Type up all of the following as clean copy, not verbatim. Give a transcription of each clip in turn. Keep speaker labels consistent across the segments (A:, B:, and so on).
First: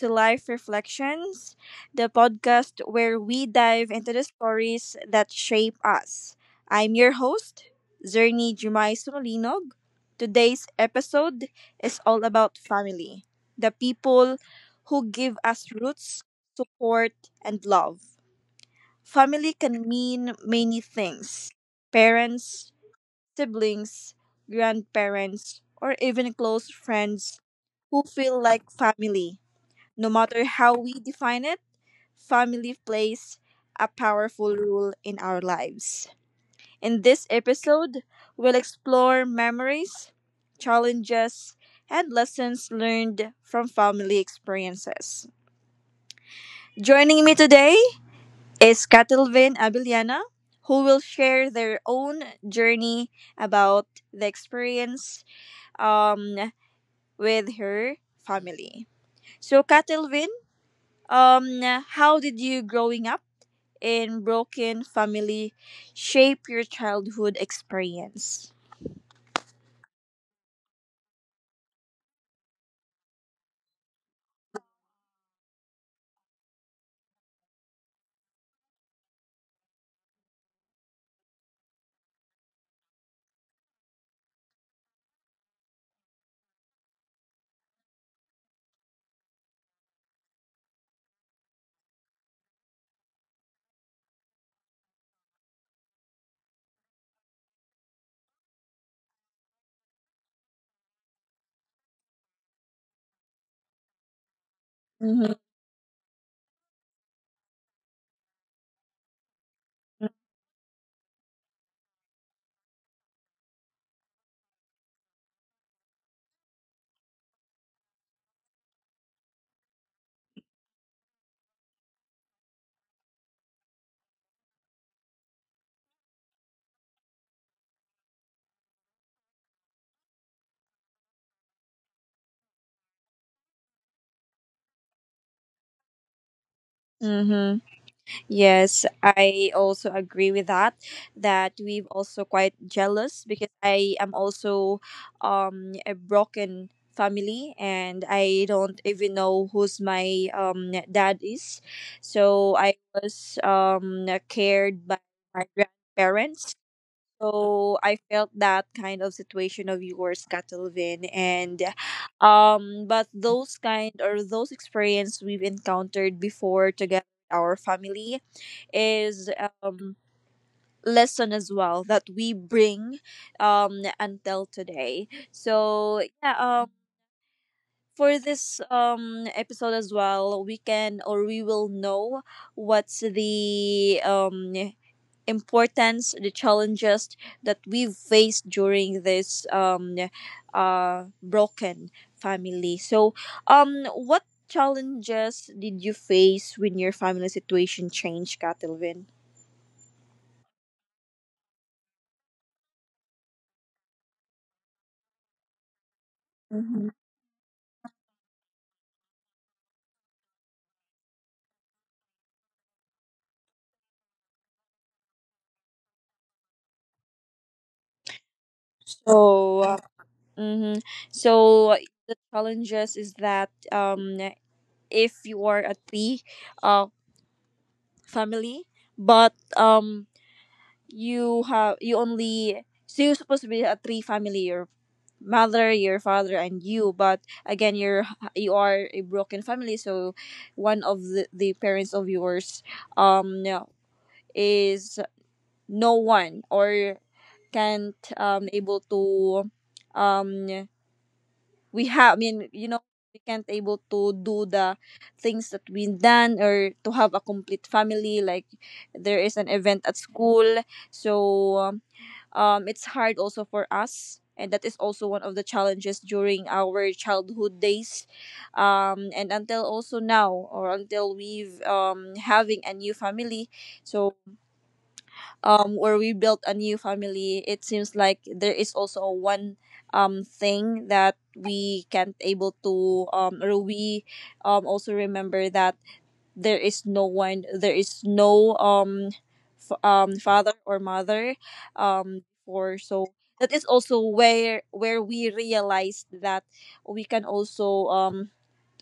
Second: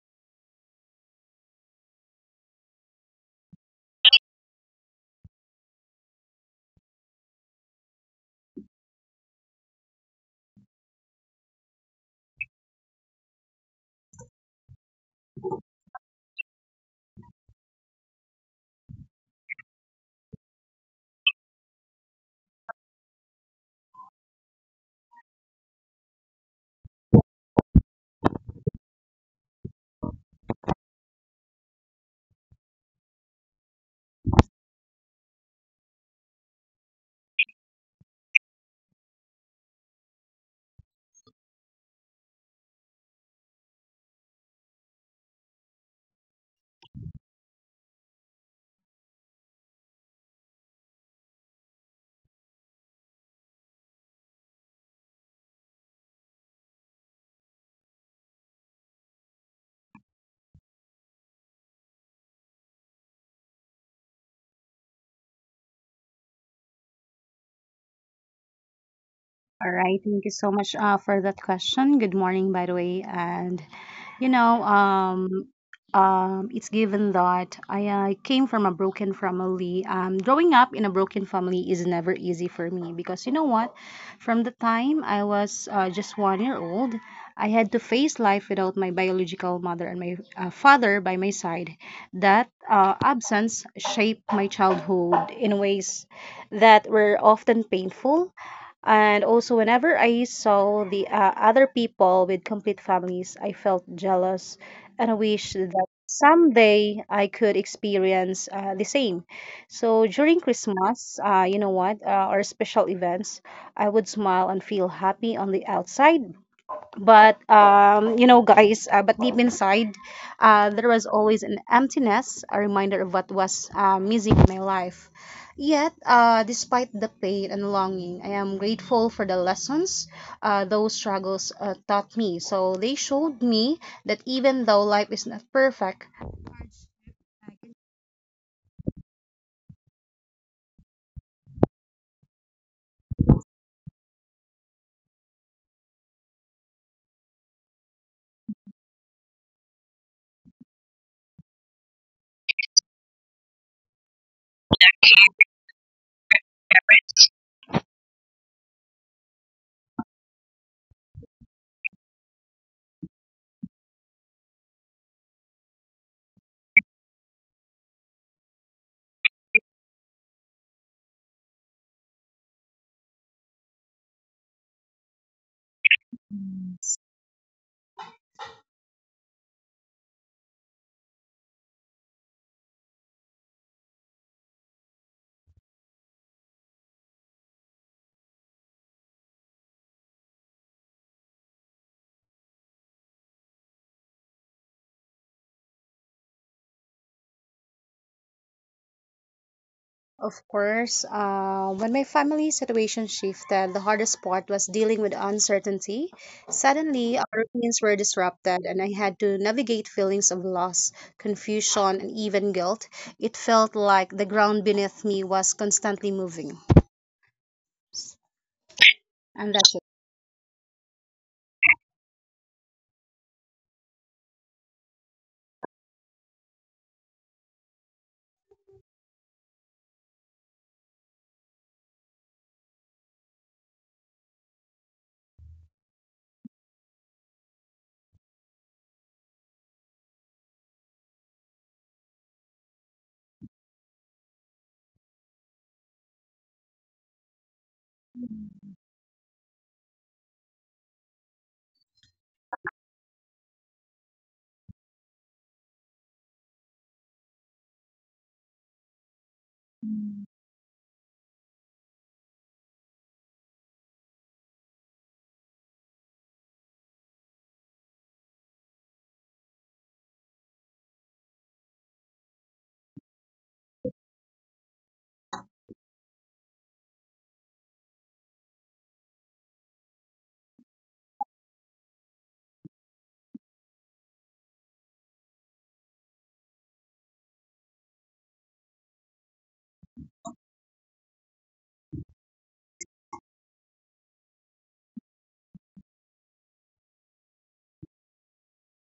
A: to Life Reflections, the podcast where we dive into the stories that shape us. I'm your host, Zernie Jumay Sumalinog. Today's episode is all about family, the people who give us roots, support, and love. Family can mean many things parents, siblings, grandparents, or even close friends who feel like family no matter how we define it, family plays a powerful role in our lives. In this episode, we'll explore memories, challenges, and lessons learned from family experiences. Joining me today is Catalvin Abiliana, who will share their own journey about the experience um, with her family. So, Catalvin, um, how did you growing up in broken family shape your childhood experience.
B: All right, thank you so much for that question. Good morning, by the way. And you know, um, it's given that I came from a broken family. Growing up in a broken family is never easy for me because you know what? From the time I was just 1 year old, I had to face life without my biological mother and my father by my side. That absence shaped my childhood in ways that were often painful, and also, whenever I saw the other people with complete families, I felt jealous, and I
A: Mm-hmm.
B: wish that someday I could experience the same. So during Christmas, or special events, I would smile and feel happy on the outside, but you know guys, but deep inside there was always an emptiness, a reminder of what was missing in my life. Yet despite the pain and longing, I am grateful for the lessons those struggles taught me. So they showed me that even though life is not perfect.
A: Mm-hmm. Yes, I also agree with that. That we've also quite jealous because I am also a broken family and I don't even know who's my dad is. So I was cared by my grandparents. So I felt that kind of situation of yours, Catalvin, and but those kind or those experience we've encountered before together with our family is um lesson as well that we bring until today. So yeah. um. For this episode as well, we can or we will know what's the importance, the challenges that we've faced during this broken family. So, what challenges did you face when your family situation changed, Katilvin?
B: Of course, when my family situation shifted, the hardest part was dealing with uncertainty.
A: Mm-hmm.
B: Suddenly, our routines were disrupted, and I had to navigate feelings of loss, confusion, and even guilt. It felt like the ground beneath me was constantly moving. And
A: So,
B: that's
A: mhm. so the challenges is that if you are a three uh, family, but you have you only so you're supposed to be a three family your mother your father and you but again you are a broken family. So one of the parents of yours no, is no one or can't able to. um we have I mean we can't able to do the things that we done or to have a complete family like there is an event at school. So it's hard also for us and that is also one of the challenges during our childhood days, and until also now or until we've having a new family. So where we built a new family it seems like there is also one thing that we can't able to or we also remember that there is no one there is no father or mother for. So that is also where we realized that we can also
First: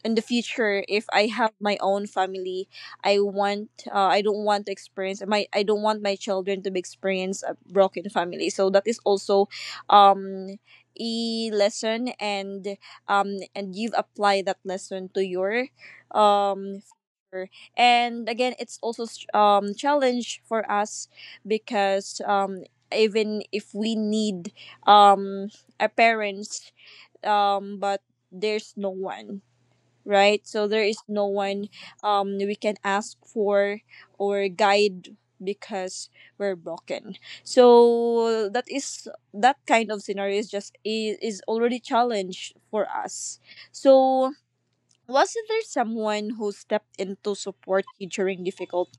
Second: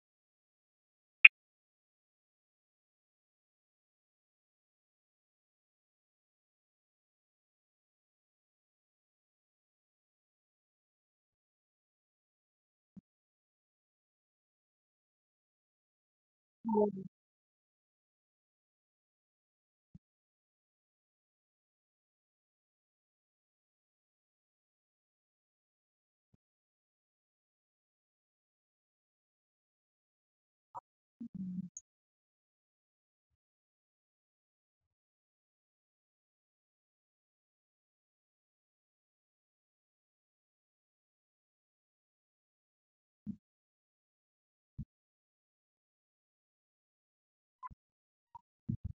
A: in the future if I have my own family I want I don't want to experience my I don't want my children to be experience a broken family. So that is also um a lesson um and you've applied that lesson to your um
B: it.
A: sure. And again, it's also challenge for us because even if we need um a parents but there's no one, right? So there is no one we can ask for or guide because we're broken. So that is that kind of scenario is just is already challenge for us. So was there someone who stepped in to support you during difficult.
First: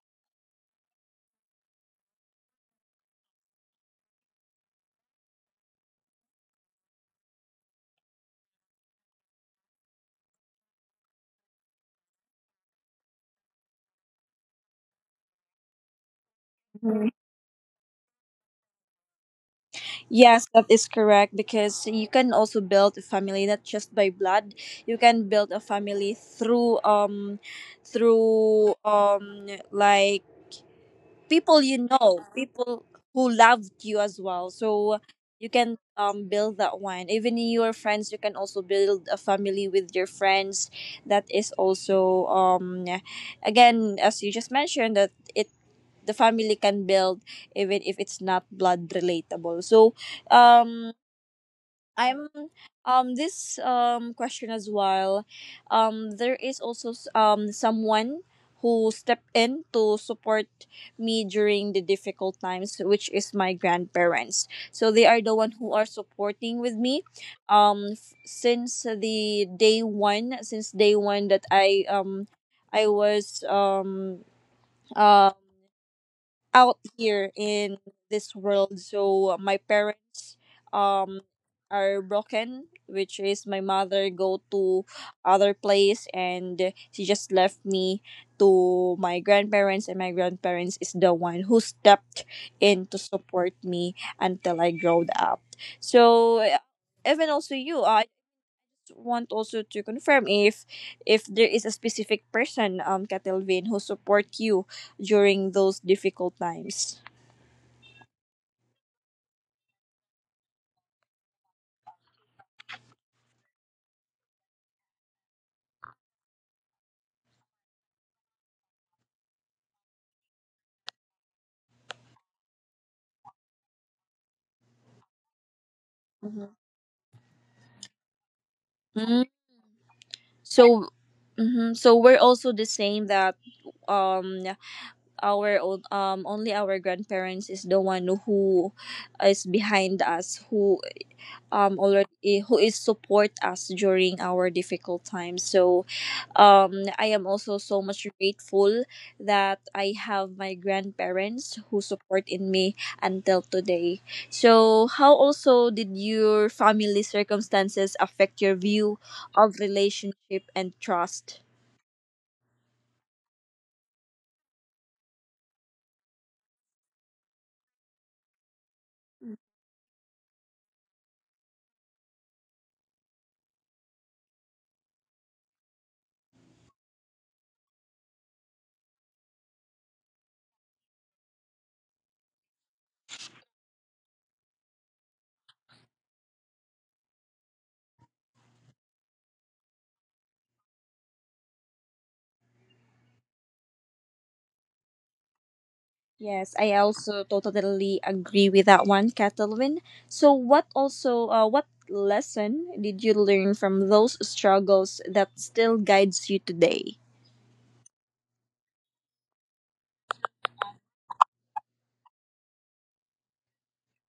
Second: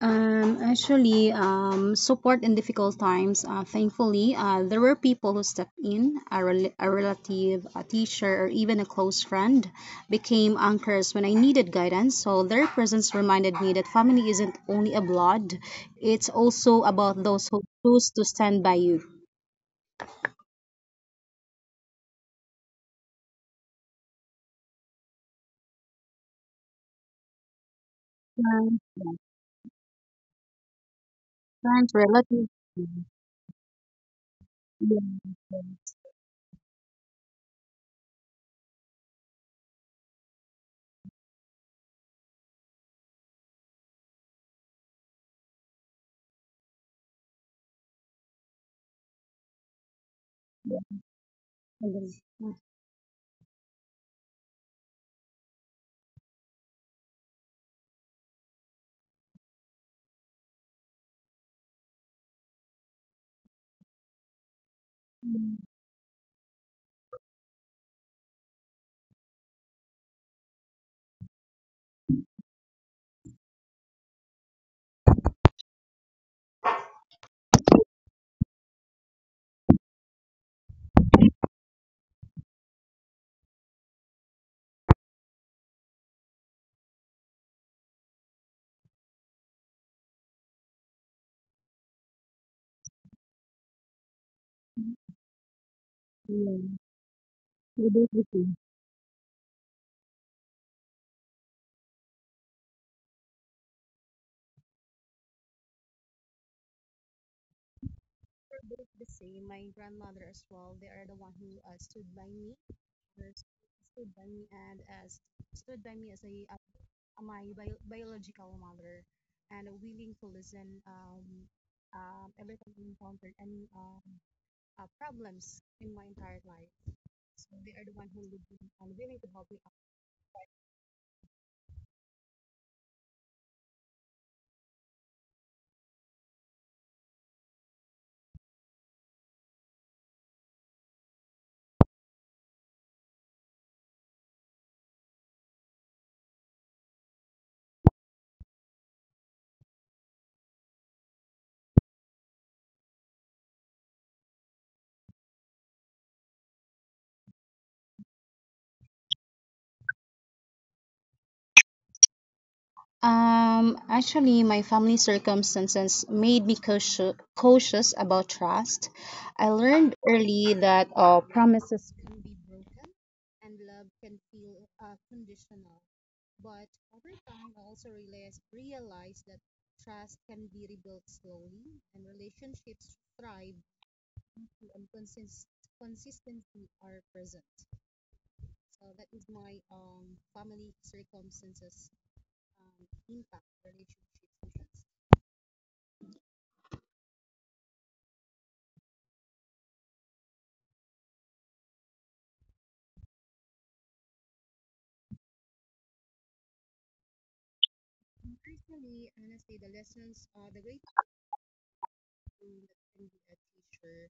B: Support in difficult times. Thankfully, there were people who stepped in. A relative, a teacher, or even a close friend became anchors when I needed guidance. So their presence reminded me that family isn't only a blood; it's also
A: Mhm.
B: about those who choose to stand by you.
A: Yes, that is correct because you can also build a family not just by blood. You can build a family through
B: Friends, yeah,
A: like people you
B: friends,
A: know,
B: relatives. Yeah.
A: people who loved you as well. So you can build that one. Even in your friends, you can also build a family with your friends. That is also again as you just mentioned that it the family can build even if it's not blood relatable. So um
B: Okay.
A: I'm this question as well, there is also someone who stepped in to support me during the difficult times which is my grandparents. So they are the one who are supporting with me since the day one, since day one that I was uh, out here in this world. So my parents um are broken, which is my mother go to other place and she just left me to my grandparents and my grandparents is the one who stepped in to support me until I growed up. So
B: Yeah.
A: even also you,
B: We
A: I
B: both the same.
A: want also to confirm if there is a specific person, Catalvin, who support you during those difficult times.
B: we My grandmother as well. They are the one who stood by me, brothers stood by me and as stood by me as a, biological mother, and willing to listen, every time I encountered any problems in my entire
A: Mhm.
B: life. So they are the one who lived with me and willing to
A: Mhm.
B: help me out.
A: So, mhm. So we're also the same that um our own only our grandparents is the one who is behind us who already who is support us during our difficult times. So um I am also so much grateful that I have my grandparents who support in me until today. So how also did your family circumstances affect your view of relationship and trust.
B: My family circumstances made me cautious about trust. I learned early that promises can be broken and love can feel conditional. But over time, I also realized that trust can be rebuilt slowly, and relationships thrive when consistency are present. So that is my family circumstances impact relationships.
A: Yes, I also totally agree with that one, Catalwin. So, what also, what lesson did you learn from those struggles that still guides you today?
B: Personally, honestly, the lessons are the great thing that can be a teacher,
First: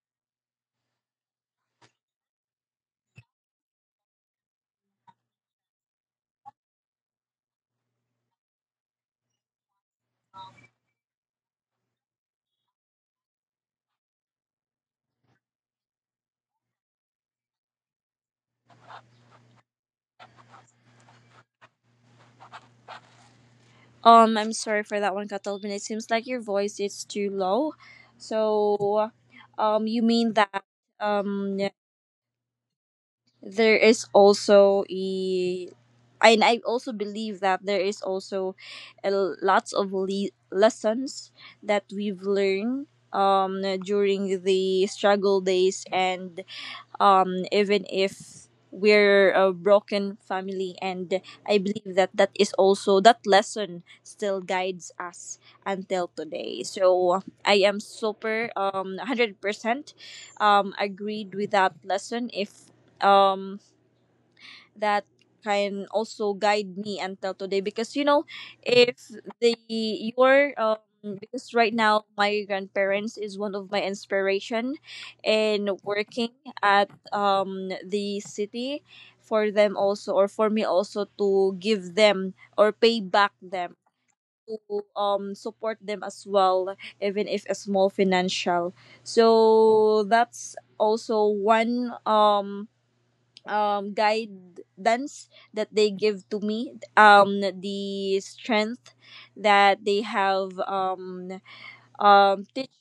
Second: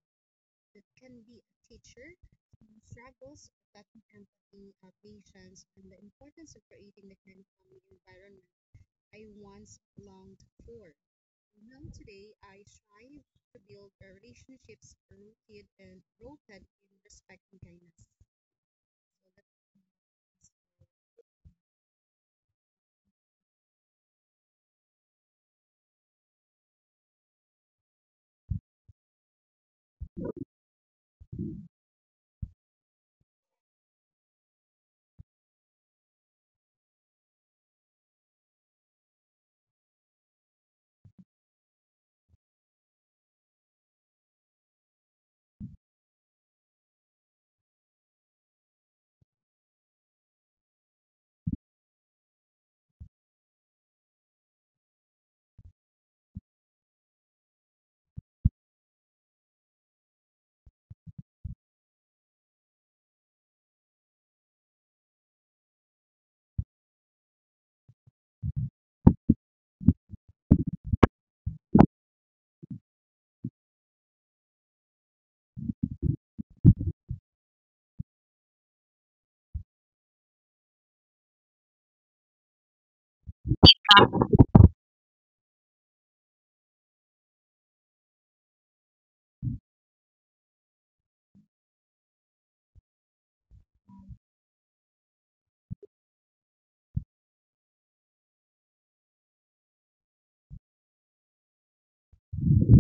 B: that can be a teacher, struggles of that empathy, patience, and the importance of creating the kind of family environment I once longed for. Now today, I strive to build relationships rooted and rooted in respect and kindness.
A: I'm sorry for that one, Catalvin. It seems like your voice is too low. So, you mean that um there is also a and I also believe that there is also a, lots of lessons that we've learned during the struggle days and even if we're a broken family and I believe that that is also that lesson still guides us until today. So I am super 100% agreed with that lesson if um that can also guide me until today because you know if the your because right now my grandparents is one of my inspiration in working at the city for them also or for me also to give them or pay back them to support them as well even if a small financial. So that's also one guidance that they give to me, the strength that they have teach.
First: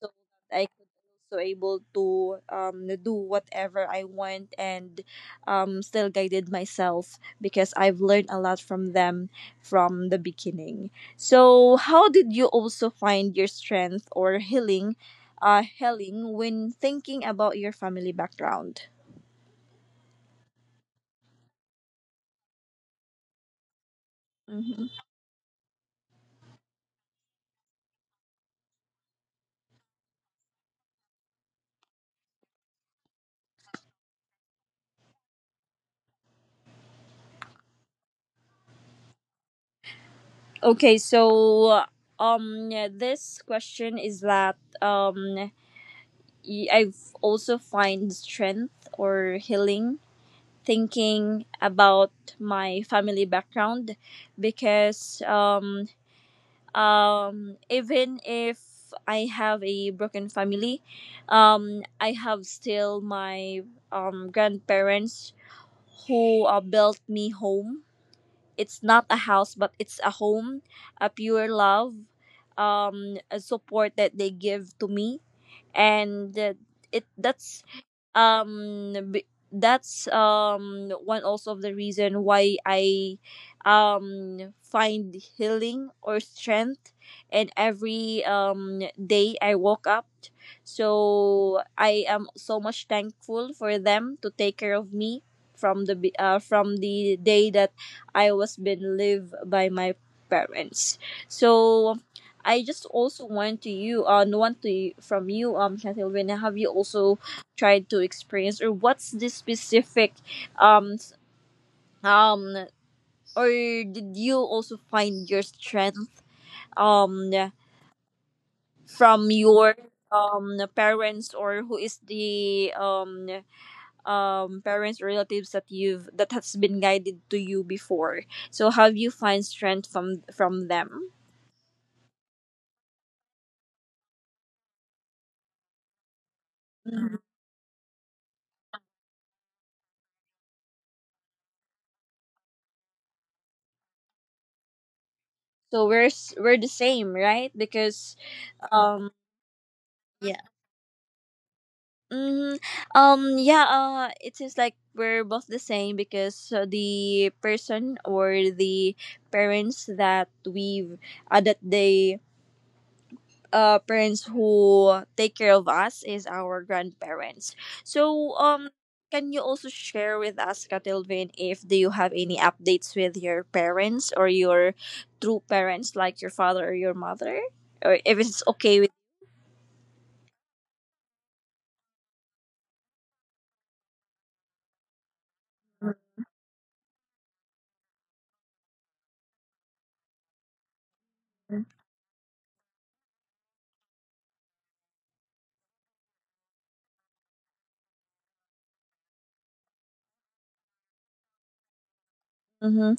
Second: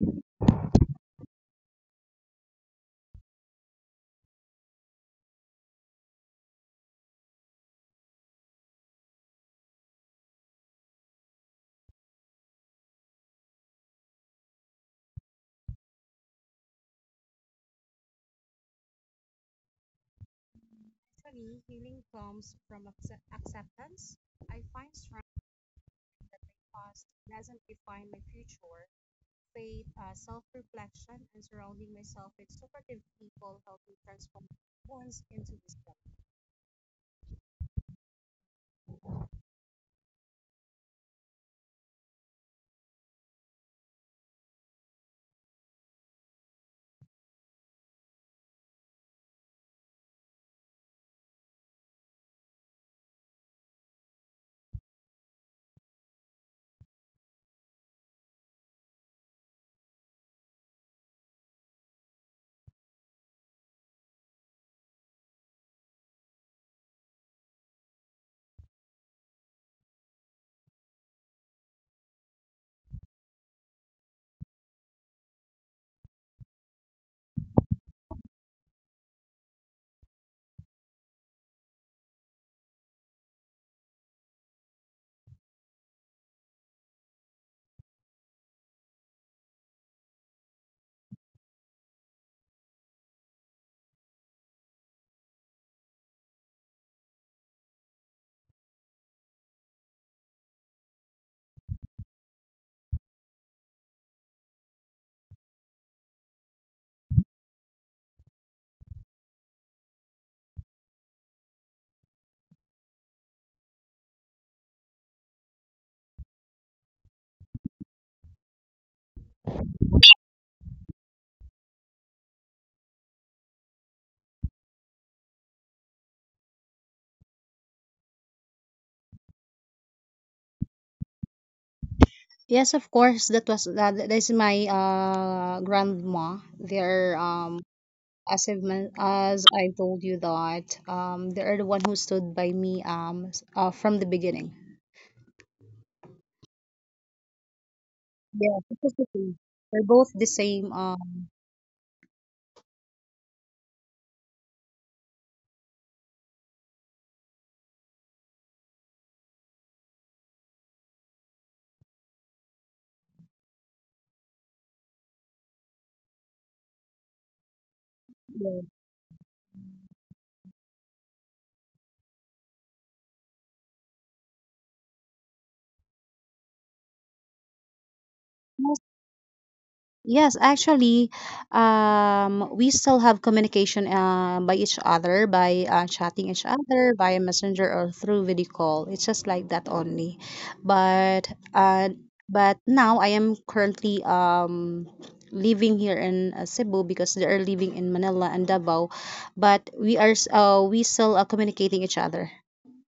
A: So that I could also able to do whatever I want and still guided myself because I've learned a lot from them from the beginning. So how did you also find your strength or healing healing when thinking about your family background?
B: Choice. I find past doesn't define my future. Faith, self-reflection, and surrounding myself with supportive people help me transform wounds into wisdom.
A: Okay, so yeah, this question is that I've also find strength or healing thinking about my family background because even if I have a broken family, I have still my grandparents who built me home. It's not a house but it's a home, a pure love, a support that they give to me, and it that's b- that's one also of the reason why I find healing or strength in every day I woke up. So I am so much thankful for them to take care of me from the from the day that I was been lived by my parents. So I just also want to you want to from you Shantilvin have you also tried to experience, or what's the specific um s- um or did you also find your strength um from your parents or who is the parents or relatives that you've that has been guided to you before. So how do you find strength from them.
B: Yes, of course. That was that. That's my grandma. Their
A: Mhm.
B: as as I told you that they are the one who stood by me from the beginning.
A: So we're the same right because
B: Yeah, because the
A: um
B: same. They're both the same.
A: Mm, yeah, it seems like we're both the same because the person or the parents that we've that they parents who take care of us is our grandparents. So
B: Yeah.
A: can you also share with us Katilvin if do you have any updates with your parents or your true parents like your father or your mother or if it's okay.
B: Yes, actually, we still have communication by each other, by chatting each other, via messenger or through video call. It's just like that only. But uh, but now I am currently living here in Cebu because they are living in Manila and Davao. But we are we still are communicating each other.
A: Mm-hmm.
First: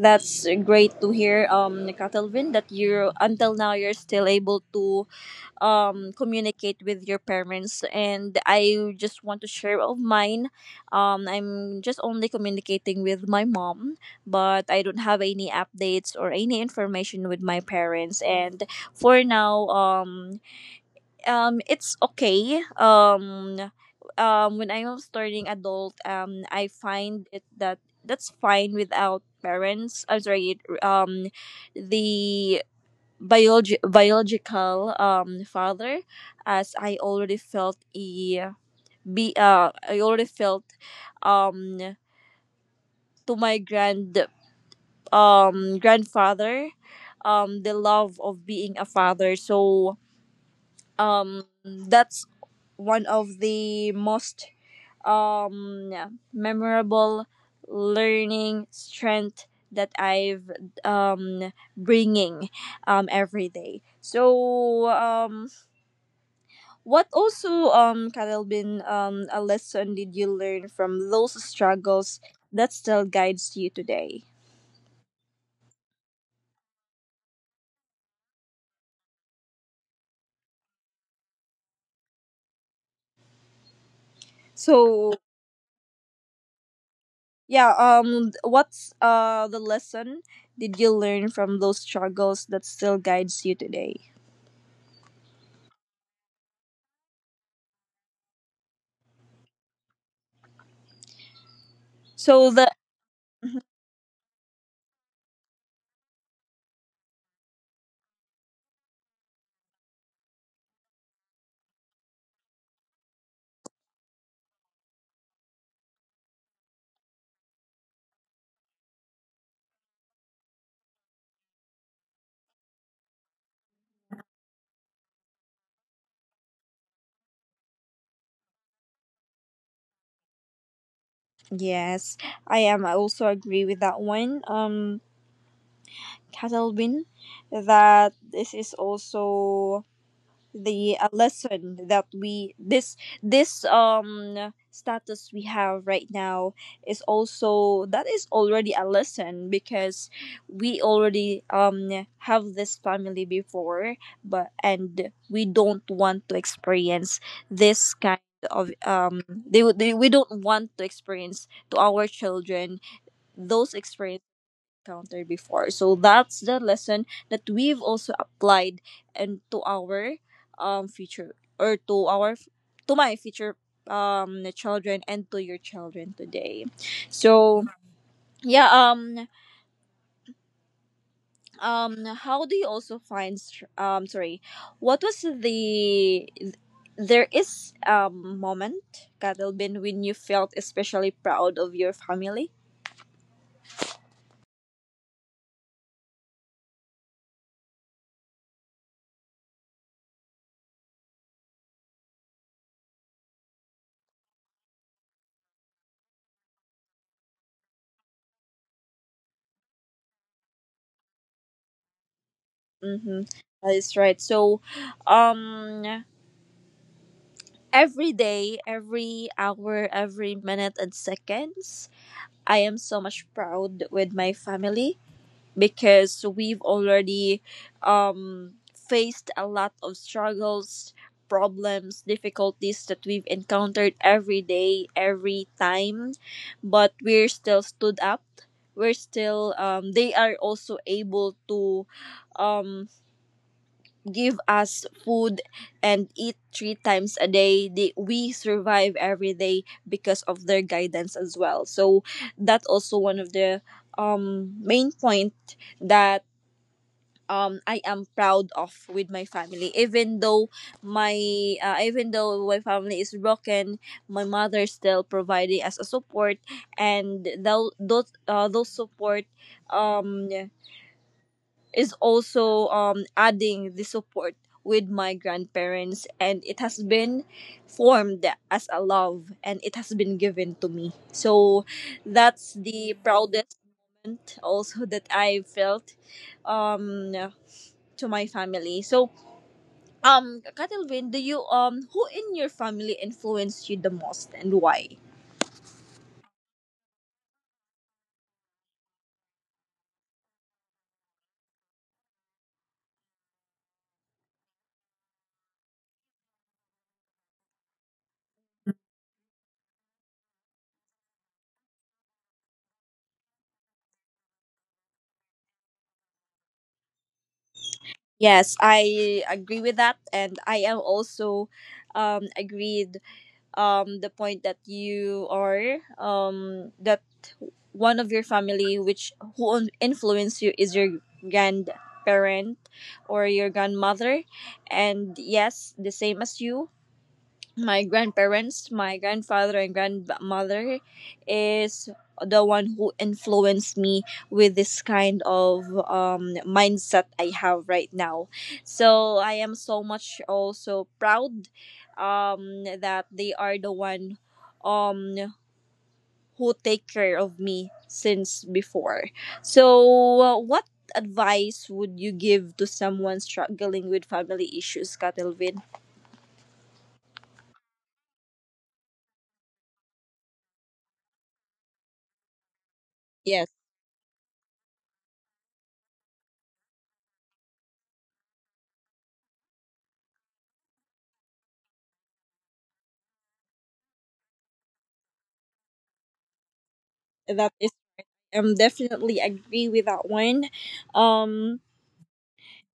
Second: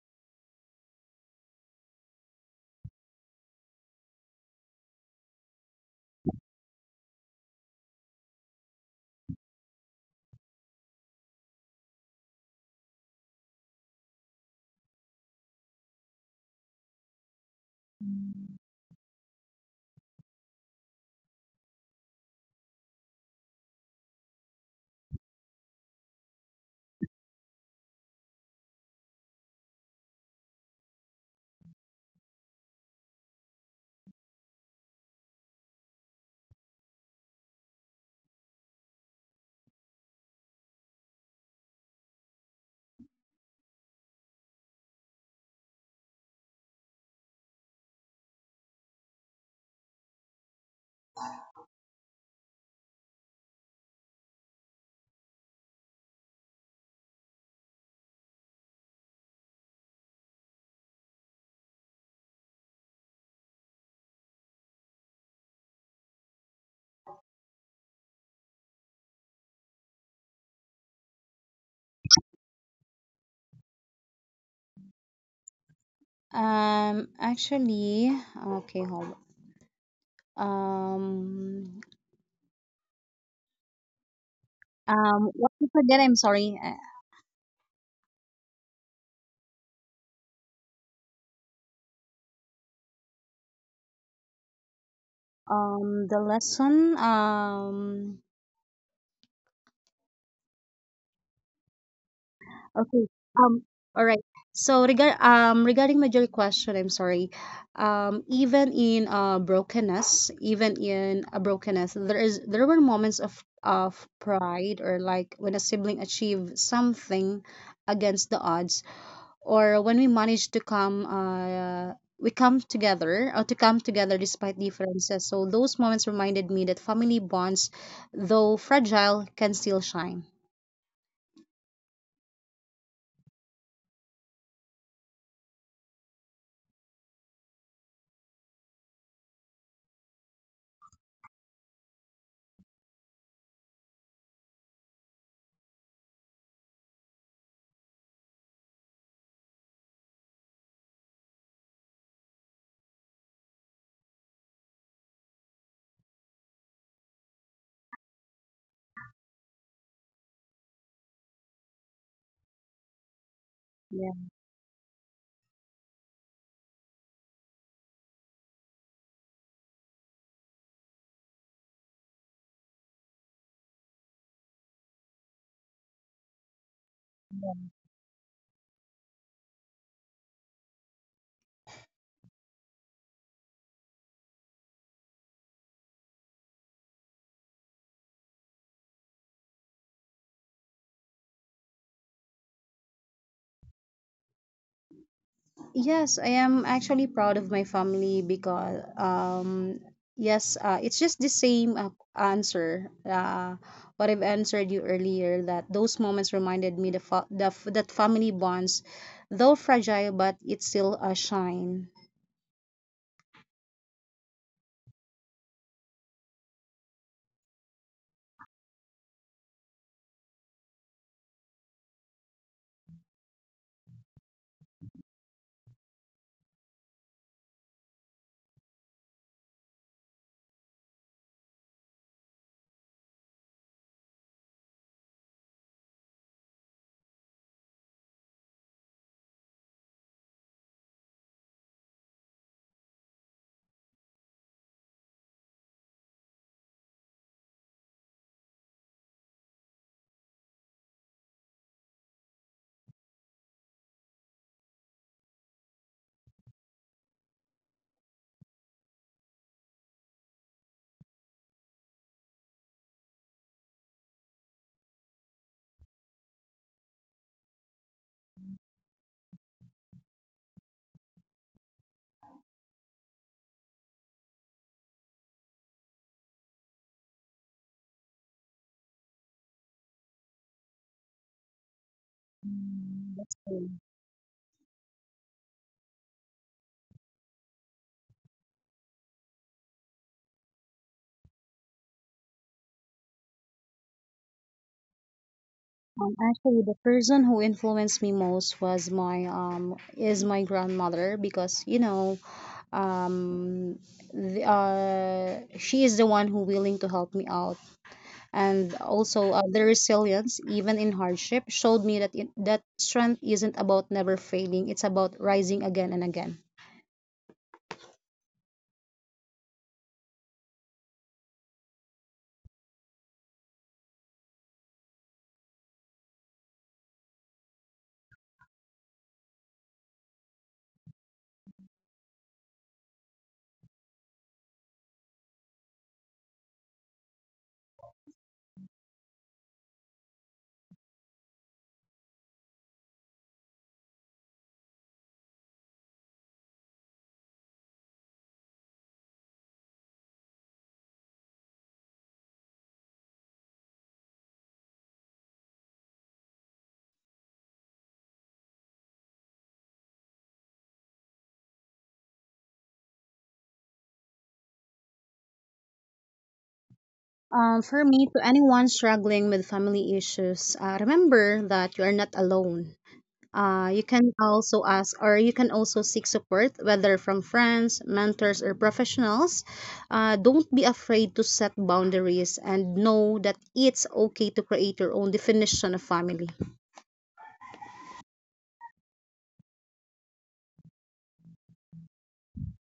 A: That's great to hear, Catalvin, that you until now you're still able to communicate with your parents. And I just want to share of mine. I'm just only communicating with my mom, but I don't have any updates or any information with my parents. And for now, it's okay when I was turning adult I find it that that's fine without parents. I'm sorry, the biological father as I already felt a be I already felt um to my grand grandfather the love of being a father. So um that's one of the most um memorable learning strength that I've bringing every day. So what also Kadelbin a lesson did you learn from those struggles that still guides you today?
B: Actually, okay, hold. Um,
A: So
B: what is again? I'm sorry.
A: yeah, what's the lesson did you learn from those struggles that still guides you today?
B: The lesson
A: So the
B: okay um all right. So regarding major question, I'm sorry. Even in a brokenness, there were moments of pride, or like when a sibling achieved something against the odds, or when we manage to come together, despite differences. So those moments reminded me that family bonds, though fragile, can still shine.
A: yes, I am. I also agree with that one. Catalvin, that this is also the lesson that we this status we have right now is also that is already a lesson because we already have this family before but and we don't want to experience this kind of they, would- they we don't want to experience to our children those
B: Yeah.
A: experiences encountered before. So that's the lesson that we've also applied and to our future or to our to my future children and to your children today. So yeah um how do you also find str- sorry what was the there is moment Kadelbin when you felt especially proud of your family?
B: Yes, I am actually proud of my family because yes it's just the same answer, what I've answered you earlier, that those moments reminded me the fa- the f- that family bonds, though fragile, but it still shine.
A: Mm-hmm. That is right. So, um, every day, every hour, every minute and seconds. I am so much proud with my family because we've already faced a lot of struggles, problems, difficulties that we've encountered every day, every time, but we're still stood up. We're still they are also able to um give us food and eat three times a day. We survive every day because of their guidance as well. So that's also one of the main point that I am proud of with my family. Even though my family is broken, my mother is still providing us a support, and those support um is also adding the support with my grandparents, and it has been formed as a love and it has been given to me. So that's the
B: That's
A: proudest
B: it.
A: moment also that I felt um to my family. So Catalvin, do you who in your family influenced you the most and why?
B: The person who influenced me most was my is my grandmother because um the, she is the one who willing to help me out, and also the resilience even in hardship showed me that strength isn't about never failing, it's about rising again and again.
A: Yes, I agree with that, and I am also agreed the point that you are that one of your family which who influence you is your grandparent or your grandmother. And yes, the same as you, my grandparents, my grandfather and grandmother is the one who influenced me with this kind of mindset I have right now. So I am so much also proud that they are the one um, who take care of me since before. So what advice would you give to someone struggling with family issues, Katelvin?
B: For me, to anyone struggling with family issues, remember that you are not alone.
A: Yes,
B: You can also ask, or you can also seek support, whether from friends, mentors, or professionals. Don't be afraid to set boundaries, and know that it's okay to create your own definition of family.
A: that is. Definitely agree with that one. um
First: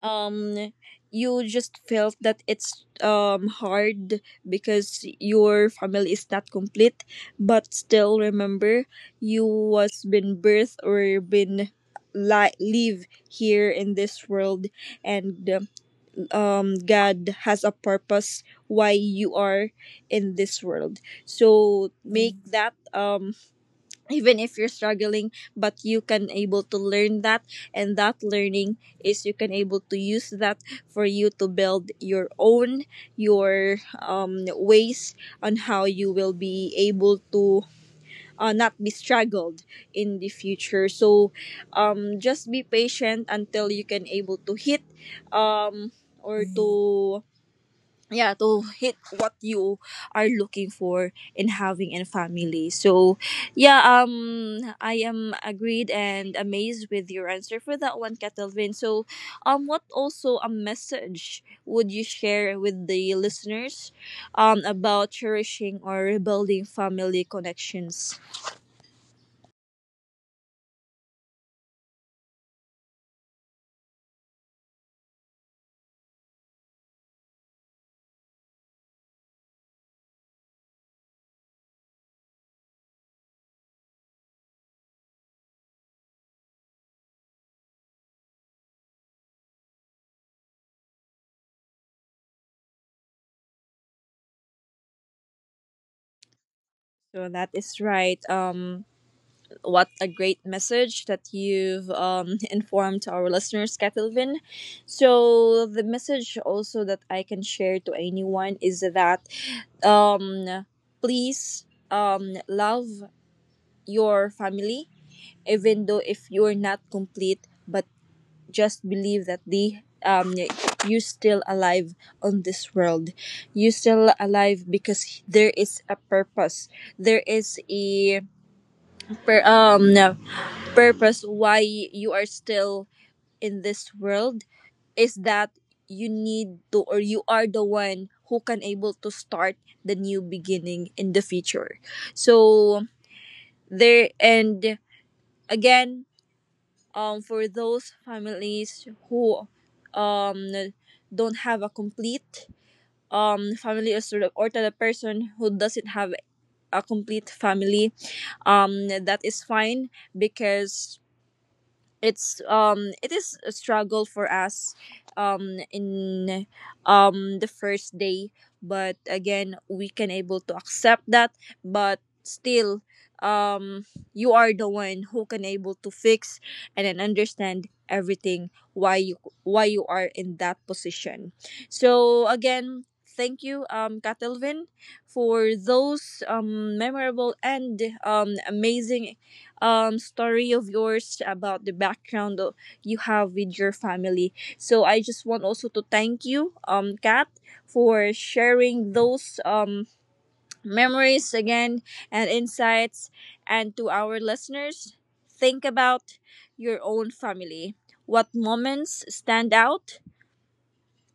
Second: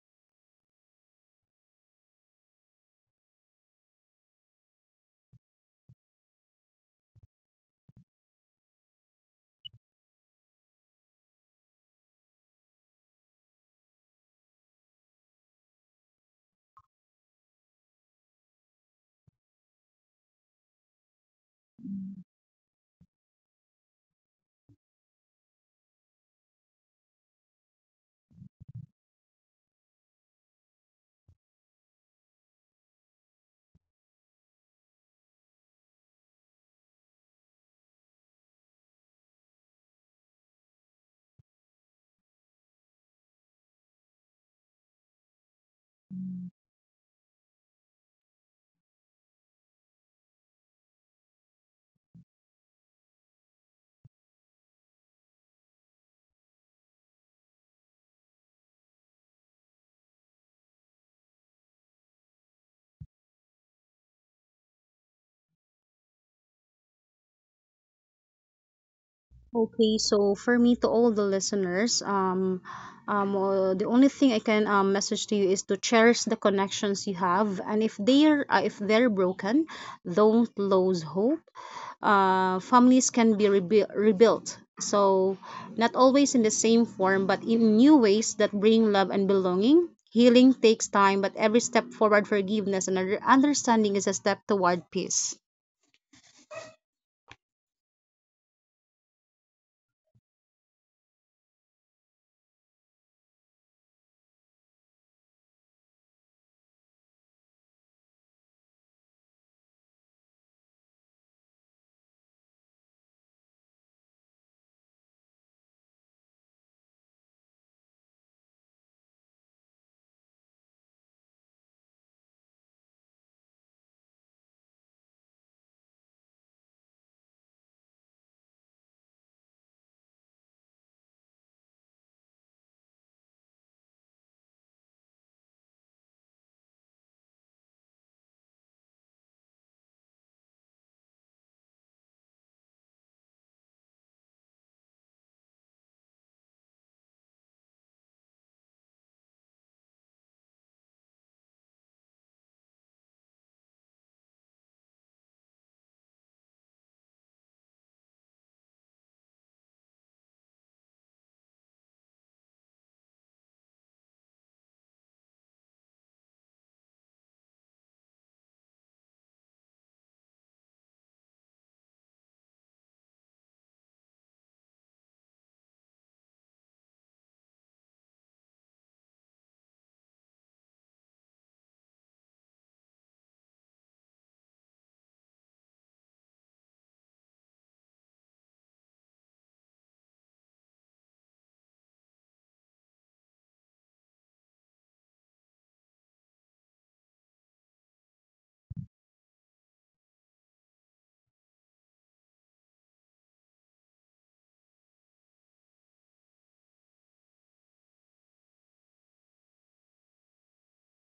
A: um you just felt that it's hard because your family is not complete, but still remember you was been birthed or been live here in this world, and god has a purpose why you are in this world. So make that even if you're struggling, but you can able to learn that, and that learning is you can able to use that for you to build your own your ways on how you will be able to not be struggled in the future. So just be patient until you can able to hit um, or to yeah to hit what you are looking for in having a family. So yeah I am agreed and amazed with your answer for that one, Catalvin. So what also a message would you share with the listeners about cherishing or rebuilding family connections?
B: Okay, so for me, to all the listeners, the only thing I can message to you is to cherish the connections you have, and if they're broken, don't lose hope. Families can be rebuilt. So, not always in the same form, but in new ways that bring love and belonging. Healing takes time, but every step forward, forgiveness and understanding, is a step toward peace.
A: So that is right. What a great message that you've informed to our listeners, Catalvin. So, the message also that I can share to anyone is that um, please love your family, even though if you're not complete, but just believe that they you still alive on this world. You still alive because there is a purpose. There is a per, um purpose why you are still in this world is that you need to or you are the one who can able to start the new beginning in the future. So there, and again, for those families who um don't have a complete family or sort of, or to the person who doesn't have a complete family, that is fine because it's it is a struggle for us in the first day, but again we can able to accept that. But still, um you are the one who can able to fix and then understand everything why you are in that position. So again, thank you, katelvin, for those memorable and amazing story of yours about the background you have with your family. So I just want also to thank you, Kat, for sharing those memories again and insights. And to our listeners, think about your own family. What moments stand out?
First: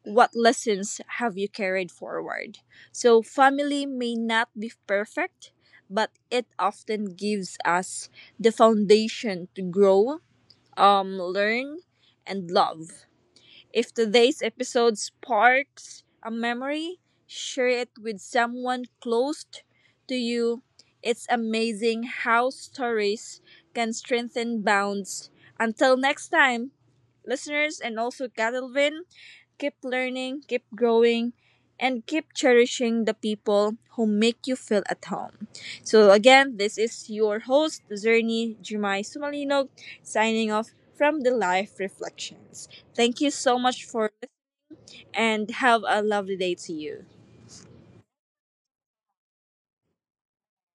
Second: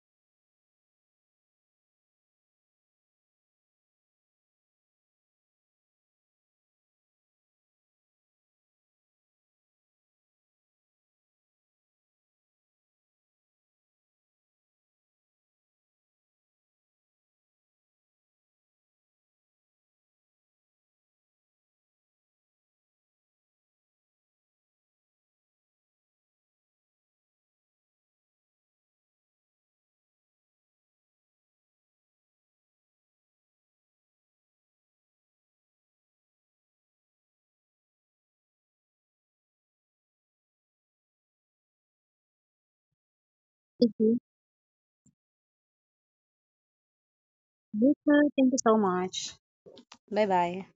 A: What lessons have you carried forward? So, family may not be perfect, but it often gives us the foundation to grow, learn, and love. If today's episode sparks a memory, share it with someone close to you. It's amazing how stories can strengthen bonds. Until next time, listeners and also Catalvin, keep learning, keep growing, and keep cherishing the people who make you feel at home. So, again, this is your host, Zernie Jumai Sumalino, signing off from the Life Reflections. Thank you so much for listening and have a lovely day to you.
B: You too. Thank you so much. Bye bye.